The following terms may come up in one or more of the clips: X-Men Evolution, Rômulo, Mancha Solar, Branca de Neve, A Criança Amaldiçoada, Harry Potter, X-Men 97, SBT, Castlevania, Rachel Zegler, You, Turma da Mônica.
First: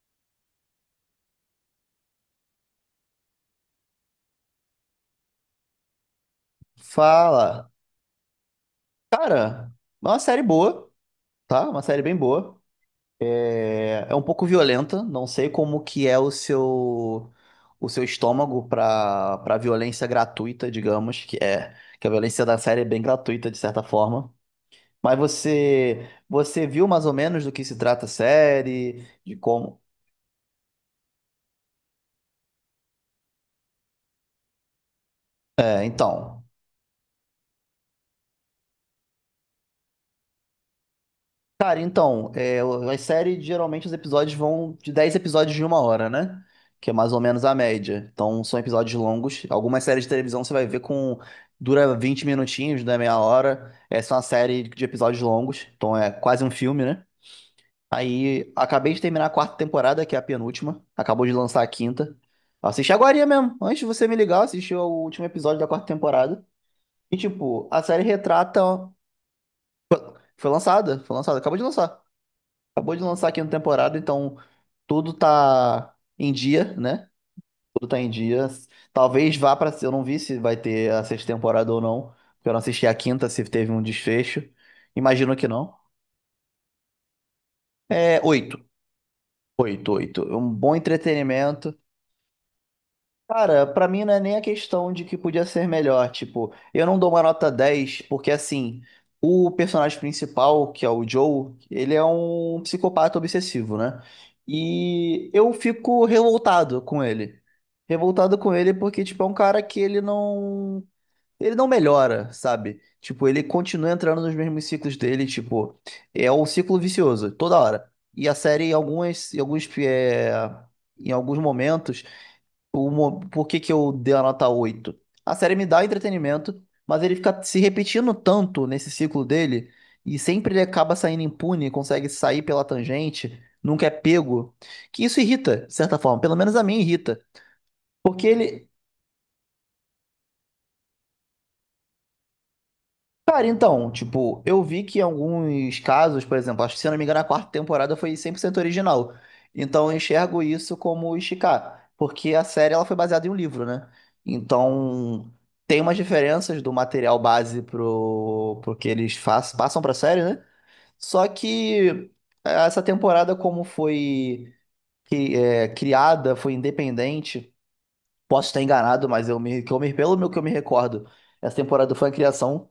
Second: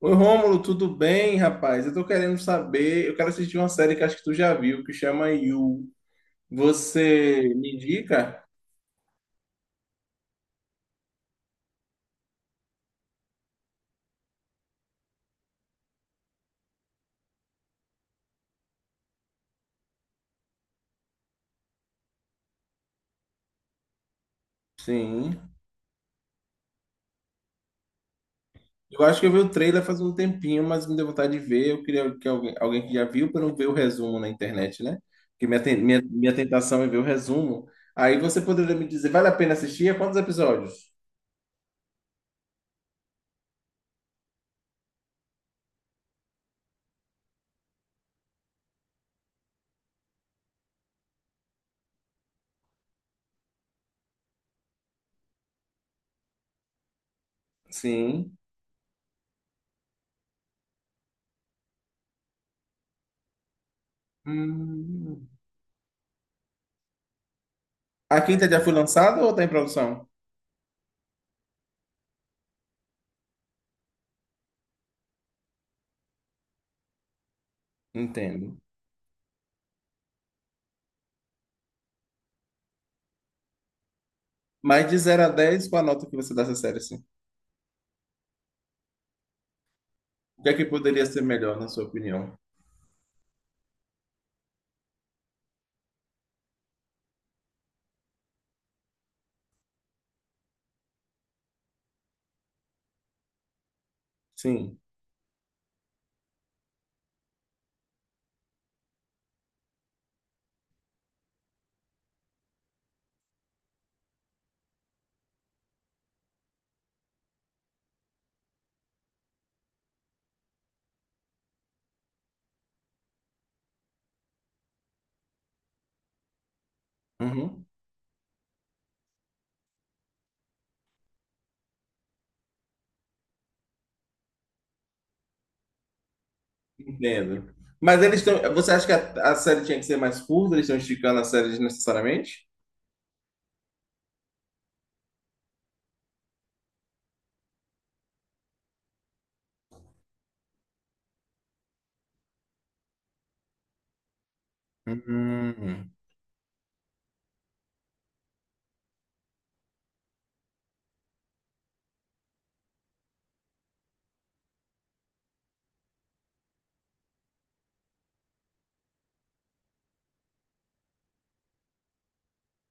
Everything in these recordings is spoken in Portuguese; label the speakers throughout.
Speaker 1: Oi, Rômulo, tudo bem, rapaz? Eu tô querendo saber, eu quero assistir uma série que acho que tu já viu, que chama You. Você
Speaker 2: Fala.
Speaker 1: me indica?
Speaker 2: Cara, é uma série boa, tá? Uma série bem boa. É um pouco violenta, não sei como que é o seu estômago pra para violência gratuita, digamos, que é que a violência da série é bem gratuita de certa forma. Mas
Speaker 1: Sim.
Speaker 2: você viu mais ou menos do que se trata a
Speaker 1: Eu
Speaker 2: série,
Speaker 1: acho que eu
Speaker 2: de
Speaker 1: vi o
Speaker 2: como.
Speaker 1: trailer faz um tempinho, mas me deu vontade de ver. Eu queria que alguém que já viu para não ver o resumo na internet, né? Porque minha, ten-
Speaker 2: É,
Speaker 1: minha, minha
Speaker 2: então.
Speaker 1: tentação é ver o resumo. Aí você poderia me dizer, vale a pena assistir? A Quantos episódios?
Speaker 2: Cara, então, é, as séries, geralmente os episódios vão de 10 episódios de uma hora, né? Que é mais ou menos a média. Então, são episódios longos. Algumas séries de televisão você vai ver com... Dura 20 minutinhos, né? Meia hora. Essa é uma série de episódios longos. Então, é quase um filme, né?
Speaker 1: Sim.
Speaker 2: Aí, acabei de terminar a quarta temporada, que é a penúltima. Acabou de lançar a quinta. Assisti agora mesmo. Antes de você me ligar, eu assisti o último
Speaker 1: Hum.
Speaker 2: episódio da quarta temporada. E, tipo, a série
Speaker 1: A quinta já
Speaker 2: retrata...
Speaker 1: foi lançada ou tá em produção?
Speaker 2: Foi lançada, acabou de lançar. Acabou de lançar a quinta temporada, então tudo tá em dia, né? Tudo tá em dia.
Speaker 1: Entendo.
Speaker 2: Talvez vá pra. Eu não vi se vai ter a sexta temporada ou não, porque eu não assisti a quinta, se teve um desfecho.
Speaker 1: Mas de zero a
Speaker 2: Imagino que
Speaker 1: dez,
Speaker 2: não.
Speaker 1: qual a nota que você dá essa série, assim?
Speaker 2: É oito. Oito, oito.
Speaker 1: O que
Speaker 2: Um
Speaker 1: é que
Speaker 2: bom
Speaker 1: poderia ser melhor, na
Speaker 2: entretenimento.
Speaker 1: sua opinião?
Speaker 2: Cara, pra mim não é nem a questão de que podia ser melhor. Tipo, eu não dou uma nota 10 porque assim, o personagem principal, que é o Joe, ele é um psicopata obsessivo, né?
Speaker 1: Sim.
Speaker 2: E eu fico revoltado com ele. Revoltado com ele porque, tipo, é um cara que ele não. Ele não melhora, sabe? Tipo, ele continua entrando nos mesmos ciclos dele, tipo, é um ciclo vicioso, toda hora. E a série, em algumas, em alguns, é, em alguns momentos. O, por que que eu dei a nota 8? A série me dá entretenimento, mas ele fica se
Speaker 1: Uhum.
Speaker 2: repetindo tanto nesse ciclo dele, e sempre ele acaba saindo impune, consegue sair pela tangente, nunca é pego, que isso irrita, de certa forma. Pelo menos a mim irrita.
Speaker 1: Entendo. Mas eles
Speaker 2: Porque
Speaker 1: estão.
Speaker 2: ele.
Speaker 1: Você acha que a série tinha que ser mais curta? Eles estão esticando a série desnecessariamente?
Speaker 2: Cara, então, tipo, eu vi que em alguns casos, por exemplo, acho que se eu não me engano, a quarta temporada foi 100% original. Então eu enxergo isso como esticar, porque a série ela foi baseada em um livro, né? Então tem
Speaker 1: Hum.
Speaker 2: umas diferenças do material base pro que eles faz, passam pra série, né? Só que essa temporada, como foi criada, foi independente, posso estar enganado, mas eu me, que eu me, pelo meu que eu me recordo, essa temporada foi a criação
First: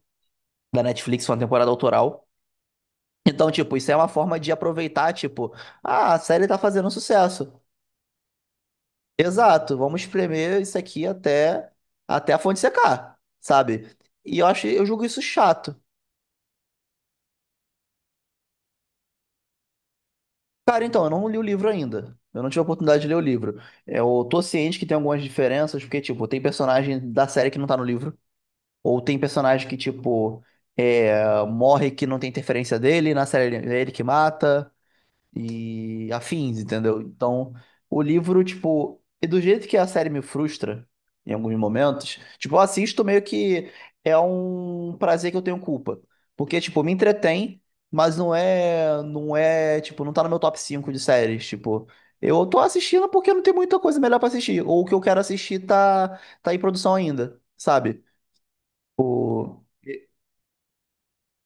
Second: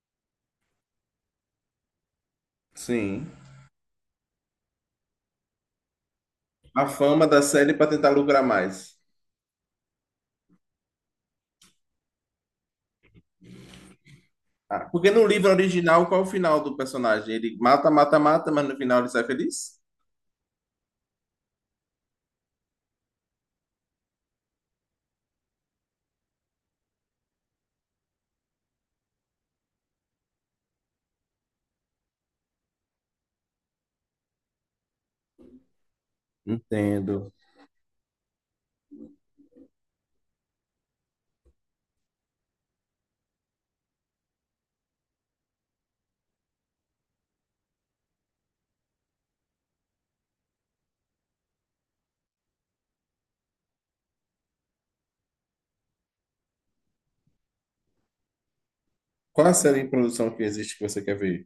Speaker 2: da Netflix, foi uma temporada autoral.
Speaker 1: Sim.
Speaker 2: Então, tipo, isso é uma forma de aproveitar, tipo, ah, a série tá
Speaker 1: A
Speaker 2: fazendo um
Speaker 1: fama da
Speaker 2: sucesso.
Speaker 1: série para tentar lucrar mais.
Speaker 2: Exato, vamos espremer isso aqui até, até a fonte secar, sabe? E eu acho, eu
Speaker 1: Ah,
Speaker 2: julgo
Speaker 1: porque
Speaker 2: isso
Speaker 1: no livro
Speaker 2: chato.
Speaker 1: original, qual é o final do personagem? Ele mata, mata, mata, mas no final ele sai feliz?
Speaker 2: Cara, então, eu não li o livro ainda. Eu não tive a oportunidade de ler o livro. Eu tô ciente que tem algumas diferenças, porque, tipo, tem personagem da série que não tá no livro, ou tem personagem que, tipo, é, morre que não tem interferência dele, na série ele é ele que mata. E afins, entendeu?
Speaker 1: Entendo.
Speaker 2: Então, o livro, tipo, e do jeito que a série me frustra em alguns momentos, tipo, eu assisto meio que é um prazer que eu tenho culpa. Porque, tipo, me entretém, mas tipo, não tá no meu top 5 de séries, tipo. Eu tô assistindo porque não tem muita coisa melhor pra assistir. Ou o que eu quero assistir tá em produção ainda, sabe?
Speaker 1: Qual a
Speaker 2: O...
Speaker 1: série em produção que existe que você quer ver?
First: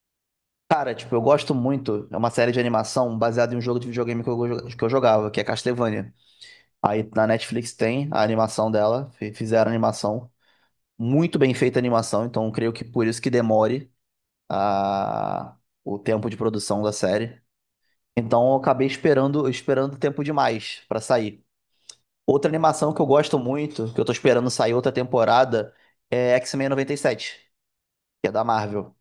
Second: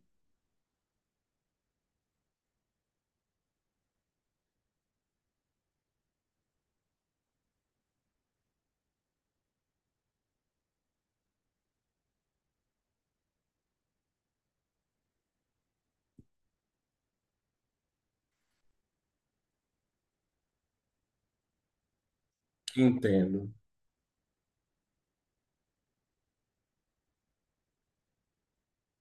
Speaker 2: Cara, tipo, eu gosto muito. É uma série de animação baseada em um jogo de videogame que que eu jogava, que é Castlevania. Aí na Netflix tem a animação dela, fizeram a animação, muito bem feita a animação, então creio que por isso que demore a... o tempo de produção da série. Então eu acabei esperando, esperando tempo demais pra sair. Outra animação que eu gosto
Speaker 1: Entendo.
Speaker 2: muito, que eu tô esperando sair outra temporada, é X-Men 97, que é da Marvel.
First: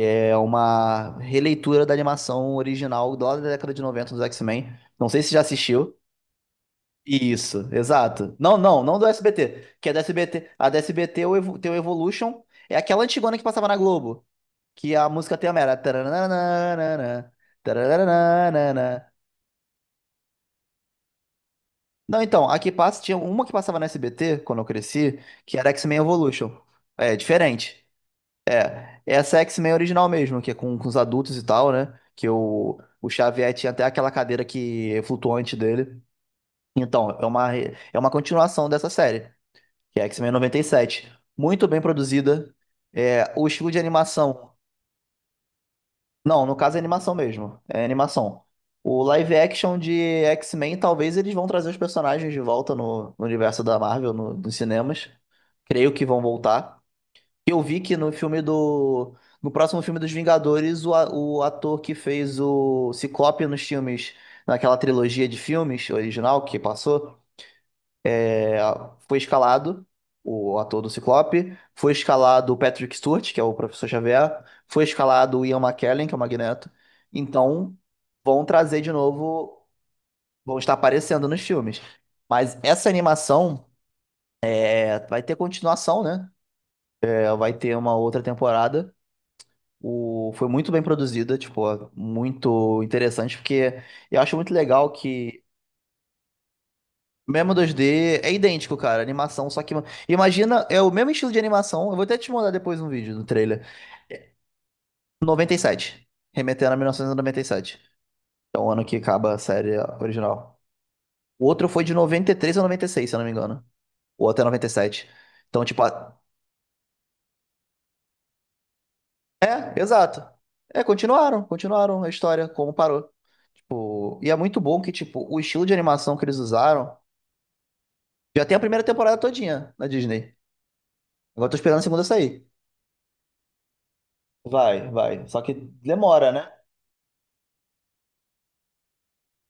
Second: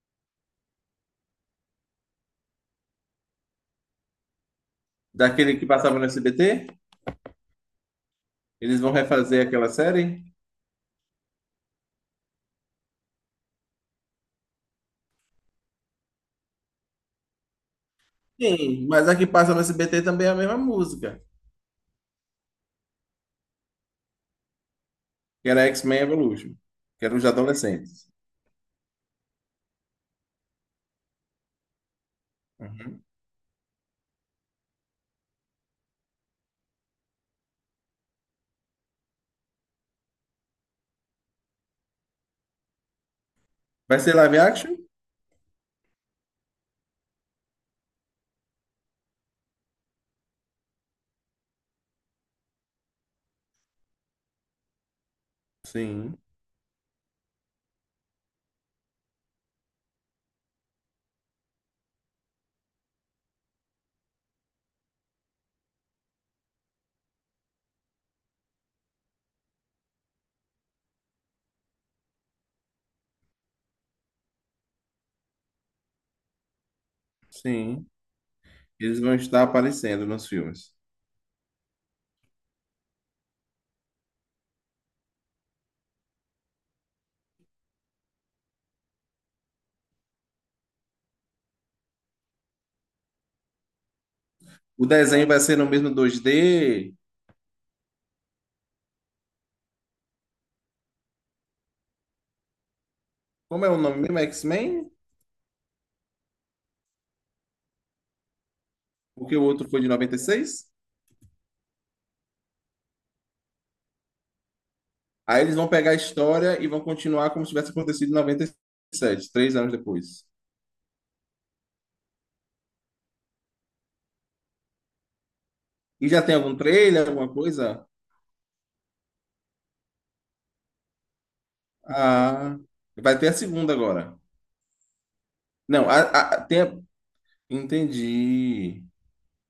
Speaker 2: É uma releitura da animação original lá da década de 90 dos X-Men. Não sei se já
Speaker 1: Daquele que
Speaker 2: assistiu.
Speaker 1: passava no SBT?
Speaker 2: Isso, exato. Não,
Speaker 1: Eles
Speaker 2: não,
Speaker 1: vão
Speaker 2: não do
Speaker 1: refazer aquela
Speaker 2: SBT. Que é da
Speaker 1: série?
Speaker 2: SBT. A da SBT, tem o Evolution. É aquela antigona que passava na Globo. Que a música tem a mera. Taranana,
Speaker 1: Sim, mas
Speaker 2: taranana.
Speaker 1: a que passa no SBT também é a mesma música,
Speaker 2: Não, então, a que passa, tinha uma que passava na SBT quando eu cresci,
Speaker 1: que
Speaker 2: que
Speaker 1: era
Speaker 2: era X-Men
Speaker 1: X-Men
Speaker 2: Evolution.
Speaker 1: Evolution, que era
Speaker 2: É
Speaker 1: os
Speaker 2: diferente.
Speaker 1: adolescentes.
Speaker 2: Essa é X-Men original mesmo, que é com os adultos e tal, né? Que
Speaker 1: Uhum.
Speaker 2: o Xavier tinha até aquela cadeira que é flutuante dele. Então, é uma, é uma continuação dessa série, que é X-Men noventa e sete. Muito bem produzida. É, o estilo de
Speaker 1: Vai ser live
Speaker 2: animação.
Speaker 1: action?
Speaker 2: Não, no caso é animação mesmo. É animação. O live action de X-Men, talvez eles vão trazer os personagens de volta no universo da Marvel, nos cinemas. Creio que
Speaker 1: Sim,
Speaker 2: vão voltar. Eu vi que no filme do. No próximo filme dos Vingadores, o ator que fez o Ciclope nos filmes, naquela trilogia de filmes original que passou. É. Foi escalado o ator do Ciclope, foi escalado o Patrick Stewart, que é o Professor Xavier, foi escalado o Ian McKellen, que é o Magneto. Então,
Speaker 1: sim.
Speaker 2: vão trazer de
Speaker 1: Eles vão estar
Speaker 2: novo,
Speaker 1: aparecendo nos
Speaker 2: vão estar
Speaker 1: filmes.
Speaker 2: aparecendo nos filmes. Mas essa animação é, vai ter continuação, né? É, vai ter uma outra temporada. O, foi muito bem produzida, tipo, muito interessante, porque eu acho muito
Speaker 1: O
Speaker 2: legal
Speaker 1: desenho vai
Speaker 2: que.
Speaker 1: ser no mesmo 2D.
Speaker 2: Mesmo dois d é idêntico, cara, a animação, só que imagina, é o mesmo estilo de animação, eu vou até te mandar depois um vídeo do
Speaker 1: Como
Speaker 2: trailer.
Speaker 1: é o nome mesmo?
Speaker 2: É,
Speaker 1: X-Men?
Speaker 2: noventa e sete, remetendo a mil novecentos e noventa e sete. É o ano que acaba
Speaker 1: Porque
Speaker 2: a
Speaker 1: o outro
Speaker 2: série
Speaker 1: foi de
Speaker 2: original.
Speaker 1: 96?
Speaker 2: O outro foi de 93 a 96, se eu não me engano. Ou até 97.
Speaker 1: Aí eles
Speaker 2: Então,
Speaker 1: vão
Speaker 2: tipo,
Speaker 1: pegar a história e vão continuar como se tivesse acontecido em 97, 3 anos
Speaker 2: é, exato.
Speaker 1: depois.
Speaker 2: É, continuaram, continuaram a história como parou. Tipo, e é muito bom que, tipo, o estilo de
Speaker 1: E
Speaker 2: animação
Speaker 1: já
Speaker 2: que
Speaker 1: tem
Speaker 2: eles
Speaker 1: algum
Speaker 2: usaram
Speaker 1: trailer, alguma coisa?
Speaker 2: já tem a primeira temporada todinha na Disney. Agora eu tô esperando a segunda sair.
Speaker 1: Ah, vai ter a segunda agora.
Speaker 2: Vai, vai. Só que
Speaker 1: Não,
Speaker 2: demora, né?
Speaker 1: tem. Entendi.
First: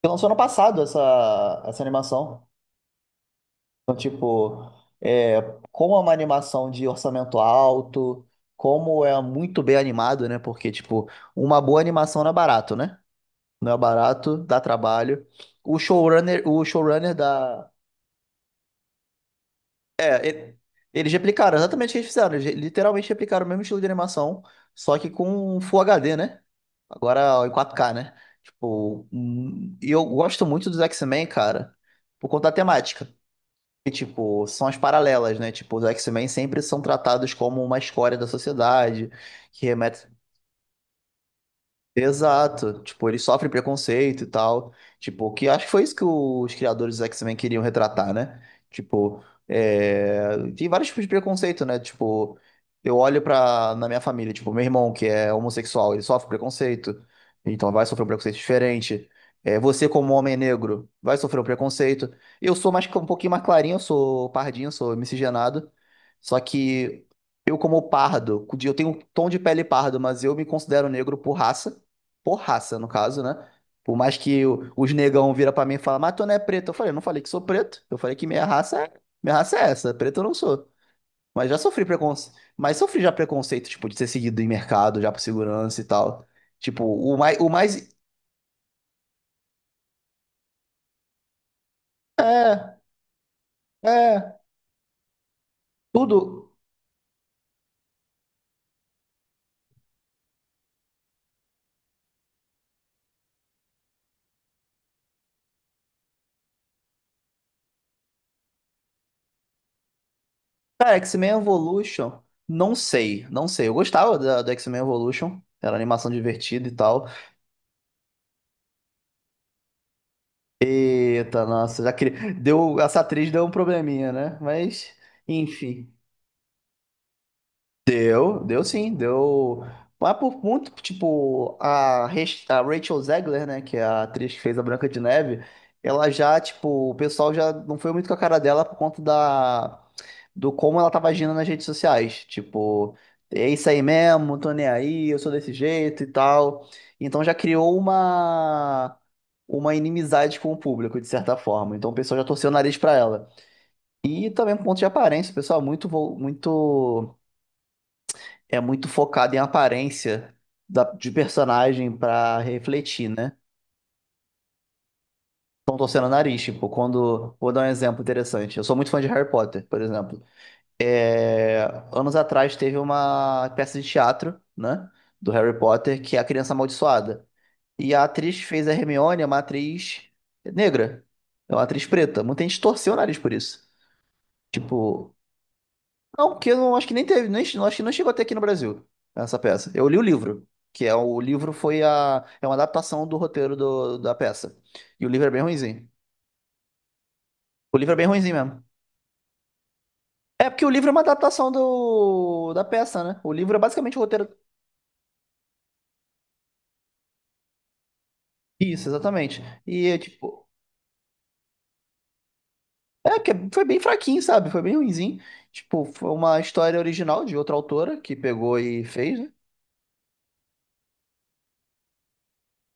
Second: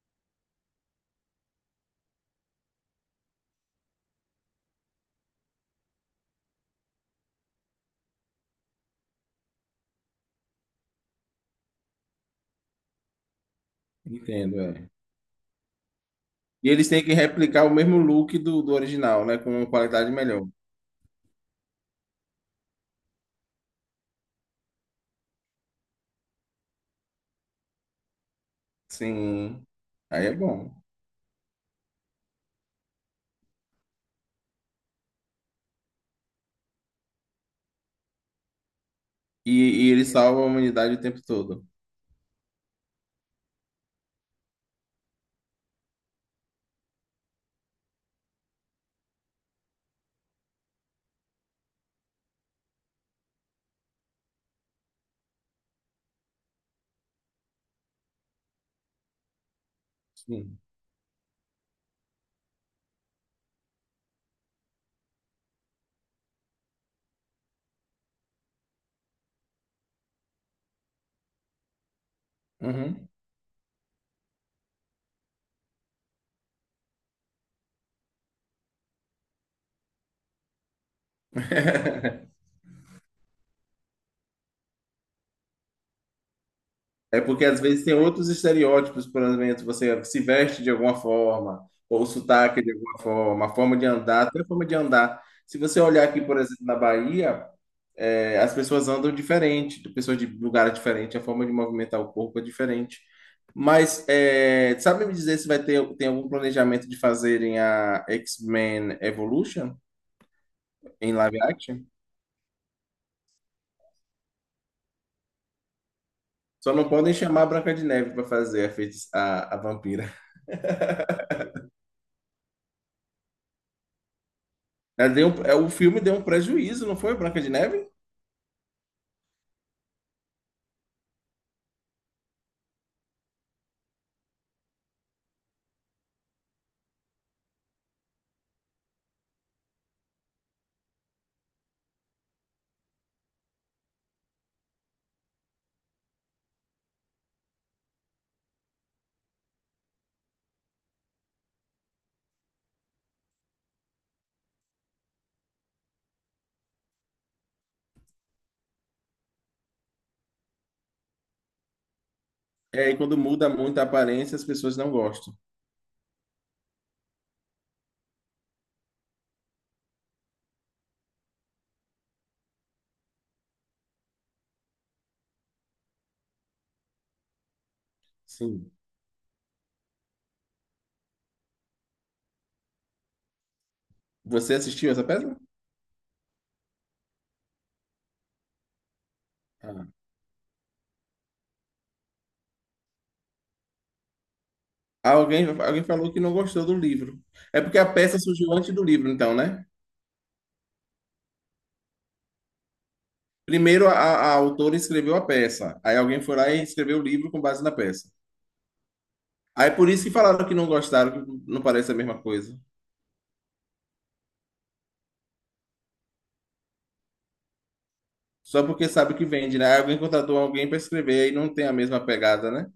Speaker 2: Porque lançou ano passado essa, essa animação. Então, tipo, é, como é uma animação de orçamento alto, como é muito bem animado, né? Porque, tipo, uma boa animação não é barato, né? Não é barato,
Speaker 1: Entendo,
Speaker 2: dá
Speaker 1: é.
Speaker 2: trabalho. O showrunner, o
Speaker 1: E eles têm
Speaker 2: showrunner
Speaker 1: que replicar
Speaker 2: da.
Speaker 1: o mesmo look do, do original, né? Com uma qualidade
Speaker 2: É,
Speaker 1: melhor.
Speaker 2: eles replicaram exatamente o que eles fizeram. Eles literalmente replicaram o mesmo estilo de animação, só que com Full HD, né? Agora em 4K, né? Tipo,
Speaker 1: Sim.
Speaker 2: e eu
Speaker 1: Aí é
Speaker 2: gosto muito
Speaker 1: bom.
Speaker 2: dos X-Men, cara, por conta da temática. E, tipo, são as paralelas, né? Tipo, os X-Men sempre são tratados como uma escória da sociedade, que
Speaker 1: E, e
Speaker 2: remete.
Speaker 1: eles salvam a humanidade o tempo todo.
Speaker 2: Exato. Tipo, ele sofre preconceito e tal. Tipo, que acho que foi isso que os criadores do X-Men queriam retratar, né? Tipo, é, tem vários tipos de preconceito, né? Tipo, eu olho pra... na minha família, tipo, meu irmão que é homossexual, ele sofre preconceito. Então vai sofrer um preconceito diferente. É, você como homem
Speaker 1: Sim.
Speaker 2: negro vai sofrer um preconceito. Eu sou mais um pouquinho mais clarinho, eu sou pardinho, sou miscigenado. Só que eu como pardo, eu tenho um tom de pele pardo, mas eu me considero negro por raça porraça, no
Speaker 1: Uhum.
Speaker 2: caso, né? Por mais que os negão vira pra mim e fala, mas tu não é preto. Eu falei, eu não falei que sou preto. Eu falei que minha raça é essa, preto eu não sou. Mas já sofri preconceito. Mas sofri já preconceito, tipo, de ser seguido em mercado, já por segurança e tal. Tipo, o
Speaker 1: É
Speaker 2: mais,
Speaker 1: porque
Speaker 2: o
Speaker 1: às vezes
Speaker 2: mais.
Speaker 1: tem outros estereótipos, por exemplo, você se veste de alguma forma, ou o sotaque de
Speaker 2: É,
Speaker 1: alguma forma, a forma de andar,
Speaker 2: é.
Speaker 1: até a forma de andar. Se você olhar aqui, por
Speaker 2: Tudo.
Speaker 1: exemplo, na Bahia, é, as pessoas andam diferente, de pessoas de lugar diferente, a forma de movimentar o corpo é diferente. Mas é, sabe me dizer se vai ter tem algum planejamento de fazerem a X-Men Evolution
Speaker 2: Cara,
Speaker 1: em
Speaker 2: X-Men
Speaker 1: live action?
Speaker 2: Evolution. Não sei, não sei. Eu gostava da, do X-Men Evolution. Era animação divertida e
Speaker 1: Só não
Speaker 2: tal.
Speaker 1: podem chamar a Branca de Neve para fazer a vampira.
Speaker 2: Eita, nossa, já queria. Deu, essa atriz deu um probleminha, né? Mas,
Speaker 1: O
Speaker 2: enfim.
Speaker 1: filme deu um prejuízo, não foi, Branca de Neve?
Speaker 2: Deu, deu sim, deu. Mas por muito, tipo, a Rachel Zegler, né, que é a atriz que fez a Branca de Neve, ela já, tipo, o pessoal já não foi muito com a cara dela por conta da, do como ela tava agindo nas redes sociais. Tipo, é isso aí mesmo, tô nem aí, eu sou desse jeito e tal. Então já criou uma inimizade com o público, de certa forma. Então o pessoal já torceu o nariz pra ela. E também por conta de aparência, o pessoal é muito, muito é muito focado em aparência de personagem pra
Speaker 1: É, e
Speaker 2: refletir,
Speaker 1: quando
Speaker 2: né?
Speaker 1: muda muito a aparência, as pessoas não gostam.
Speaker 2: Estão torcendo o nariz, tipo, quando. Vou dar um exemplo interessante. Eu sou muito fã de Harry Potter, por exemplo. É, anos atrás teve uma peça de teatro, né? Do Harry Potter, que é A Criança Amaldiçoada. E a atriz que fez
Speaker 1: Sim.
Speaker 2: a Hermione, é uma atriz negra. É uma atriz preta. Muita gente torceu o nariz por isso.
Speaker 1: Você assistiu essa
Speaker 2: Tipo.
Speaker 1: peça?
Speaker 2: Não, porque eu não acho que nem teve, nem, acho que não chegou até aqui no Brasil, essa peça.
Speaker 1: Ah.
Speaker 2: Eu li o livro, que é o livro foi a, é uma adaptação do roteiro da peça. E o livro é bem
Speaker 1: Alguém, alguém
Speaker 2: ruinzinho.
Speaker 1: falou que não gostou do livro. É
Speaker 2: O
Speaker 1: porque a
Speaker 2: livro é bem
Speaker 1: peça
Speaker 2: ruinzinho
Speaker 1: surgiu
Speaker 2: mesmo.
Speaker 1: antes do livro, então, né?
Speaker 2: É porque o livro é uma adaptação da peça, né? O livro é
Speaker 1: Primeiro, a,
Speaker 2: basicamente o roteiro.
Speaker 1: a autora escreveu a peça. Aí alguém foi lá e escreveu o livro com base na peça.
Speaker 2: Isso, exatamente.
Speaker 1: Aí
Speaker 2: E,
Speaker 1: por
Speaker 2: é,
Speaker 1: isso que
Speaker 2: tipo,
Speaker 1: falaram que não gostaram, que não parece a mesma coisa.
Speaker 2: é que foi bem fraquinho, sabe? Foi bem ruinzinho. Tipo, foi uma história original de outra autora que pegou
Speaker 1: Só
Speaker 2: e
Speaker 1: porque sabe
Speaker 2: fez,
Speaker 1: que
Speaker 2: né?
Speaker 1: vende, né? Aí alguém contratou alguém para escrever e não tem a mesma pegada, né?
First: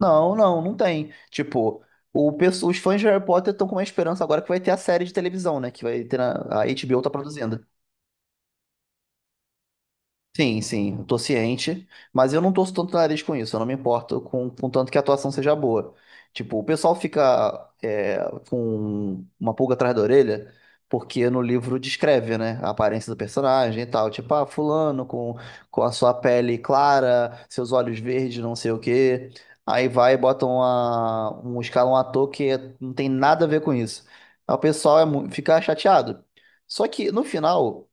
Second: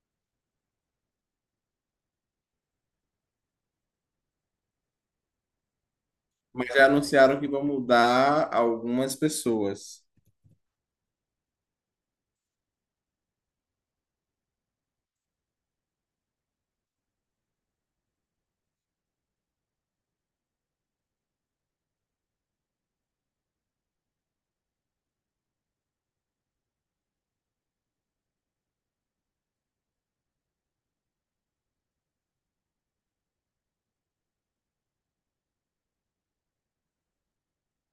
Speaker 2: Não, não, não tem. Tipo, os fãs de Harry Potter estão com uma esperança agora que vai ter a série de televisão, né? Que vai ter na, a
Speaker 1: Mas já
Speaker 2: HBO tá
Speaker 1: anunciaram que
Speaker 2: produzindo.
Speaker 1: vão mudar algumas pessoas.
Speaker 2: Sim, sim, eu tô ciente, mas eu não torço tanto o nariz com isso, eu não me importo com tanto que a atuação seja boa. Tipo, o pessoal fica é, com uma pulga atrás da orelha, porque no livro descreve, né, a aparência do personagem e tal. Tipo, ah, fulano com a sua pele clara, seus olhos verdes, não sei o quê. Aí vai e bota um ator que é, não tem nada a ver com isso. Aí o pessoal fica chateado. Só que no final.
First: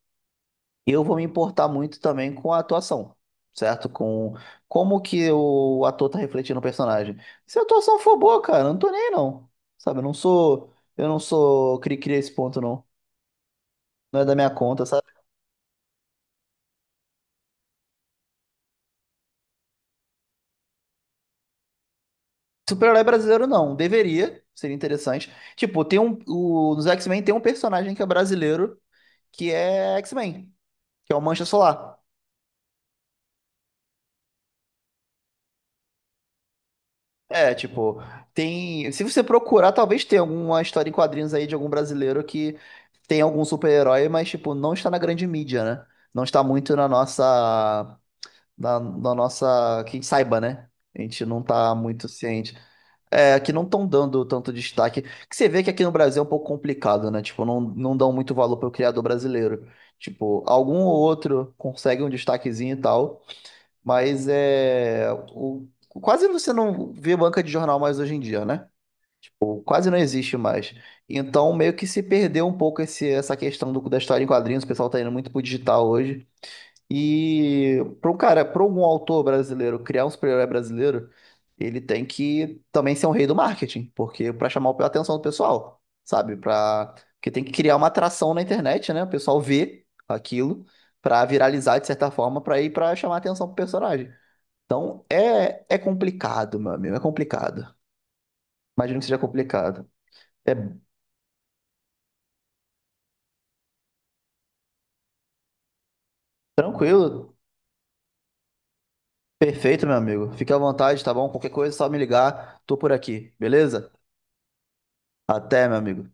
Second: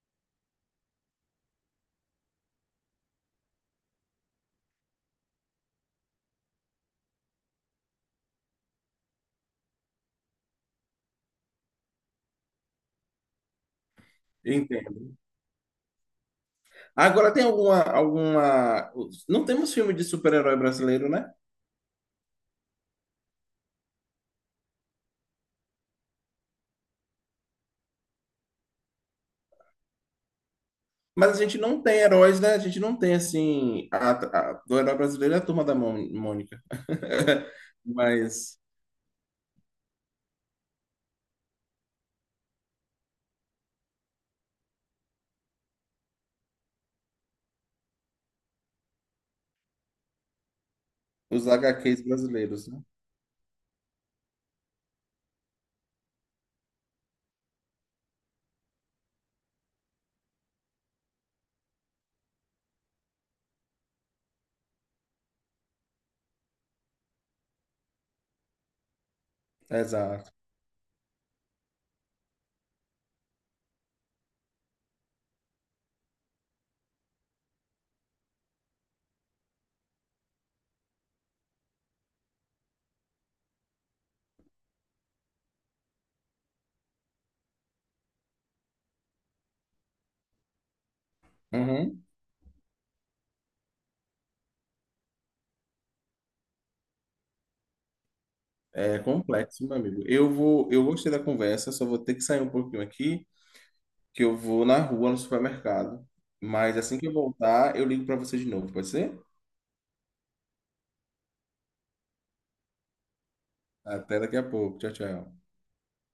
Speaker 2: Eu vou me importar muito também com a atuação, certo? Com como que o ator tá refletindo o personagem. Se a atuação for boa, cara, eu não tô nem aí, não. Sabe, eu não sou cri-cri a esse ponto, não. Não é da minha conta,
Speaker 1: Entendo.
Speaker 2: sabe?
Speaker 1: Agora tem alguma, alguma... Não temos filme de super-herói brasileiro, né?
Speaker 2: Super-herói brasileiro, não. Deveria, seria interessante. Tipo, nos X-Men tem um personagem que é brasileiro, que é X-Men, que é o
Speaker 1: Mas a
Speaker 2: Mancha
Speaker 1: gente não
Speaker 2: Solar.
Speaker 1: tem heróis, né? A gente não tem, assim... Do herói brasileiro é a Turma da Mônica.
Speaker 2: É, tipo,
Speaker 1: Mas...
Speaker 2: tem. Se você procurar, talvez tenha alguma história em quadrinhos aí de algum brasileiro que tem algum super-herói, mas, tipo, não está na grande mídia, né? Não está muito na nossa. Na nossa. Quem saiba, né? A gente não
Speaker 1: Os
Speaker 2: tá
Speaker 1: HQs
Speaker 2: muito ciente.
Speaker 1: brasileiros, né?
Speaker 2: É, que não estão dando tanto destaque. Que você vê que aqui no Brasil é um pouco complicado, né? Tipo, não, não dão muito valor pro criador brasileiro. Tipo, algum ou outro consegue um destaquezinho e tal. Mas é. O, quase você não vê banca de jornal mais hoje em dia, né? Quase não
Speaker 1: Exato.
Speaker 2: existe mais. Então, meio que se perdeu um pouco essa questão da história em quadrinhos. O pessoal tá indo muito pro digital hoje. E para um cara, para algum autor brasileiro criar um super-herói brasileiro, ele tem que também ser um rei do marketing, porque para chamar a atenção do pessoal, sabe? Para porque tem que criar uma atração na internet, né? O pessoal vê aquilo para viralizar de
Speaker 1: Uhum.
Speaker 2: certa forma, para chamar a atenção pro personagem. Então é, é complicado, meu amigo, é complicado. Imagino
Speaker 1: É
Speaker 2: que seja
Speaker 1: complexo, meu
Speaker 2: complicado.
Speaker 1: amigo. Eu
Speaker 2: É
Speaker 1: vou, eu gostei da conversa, só vou ter que sair um pouquinho aqui, que eu vou na rua, no supermercado. Mas assim que eu
Speaker 2: tranquilo,
Speaker 1: voltar, eu ligo para você de novo, pode ser?
Speaker 2: perfeito, meu amigo. Fique à vontade, tá bom? Qualquer coisa é só me ligar, tô por aqui, beleza?
Speaker 1: Até daqui a pouco. Tchau, tchau.
Speaker 2: Até, meu amigo.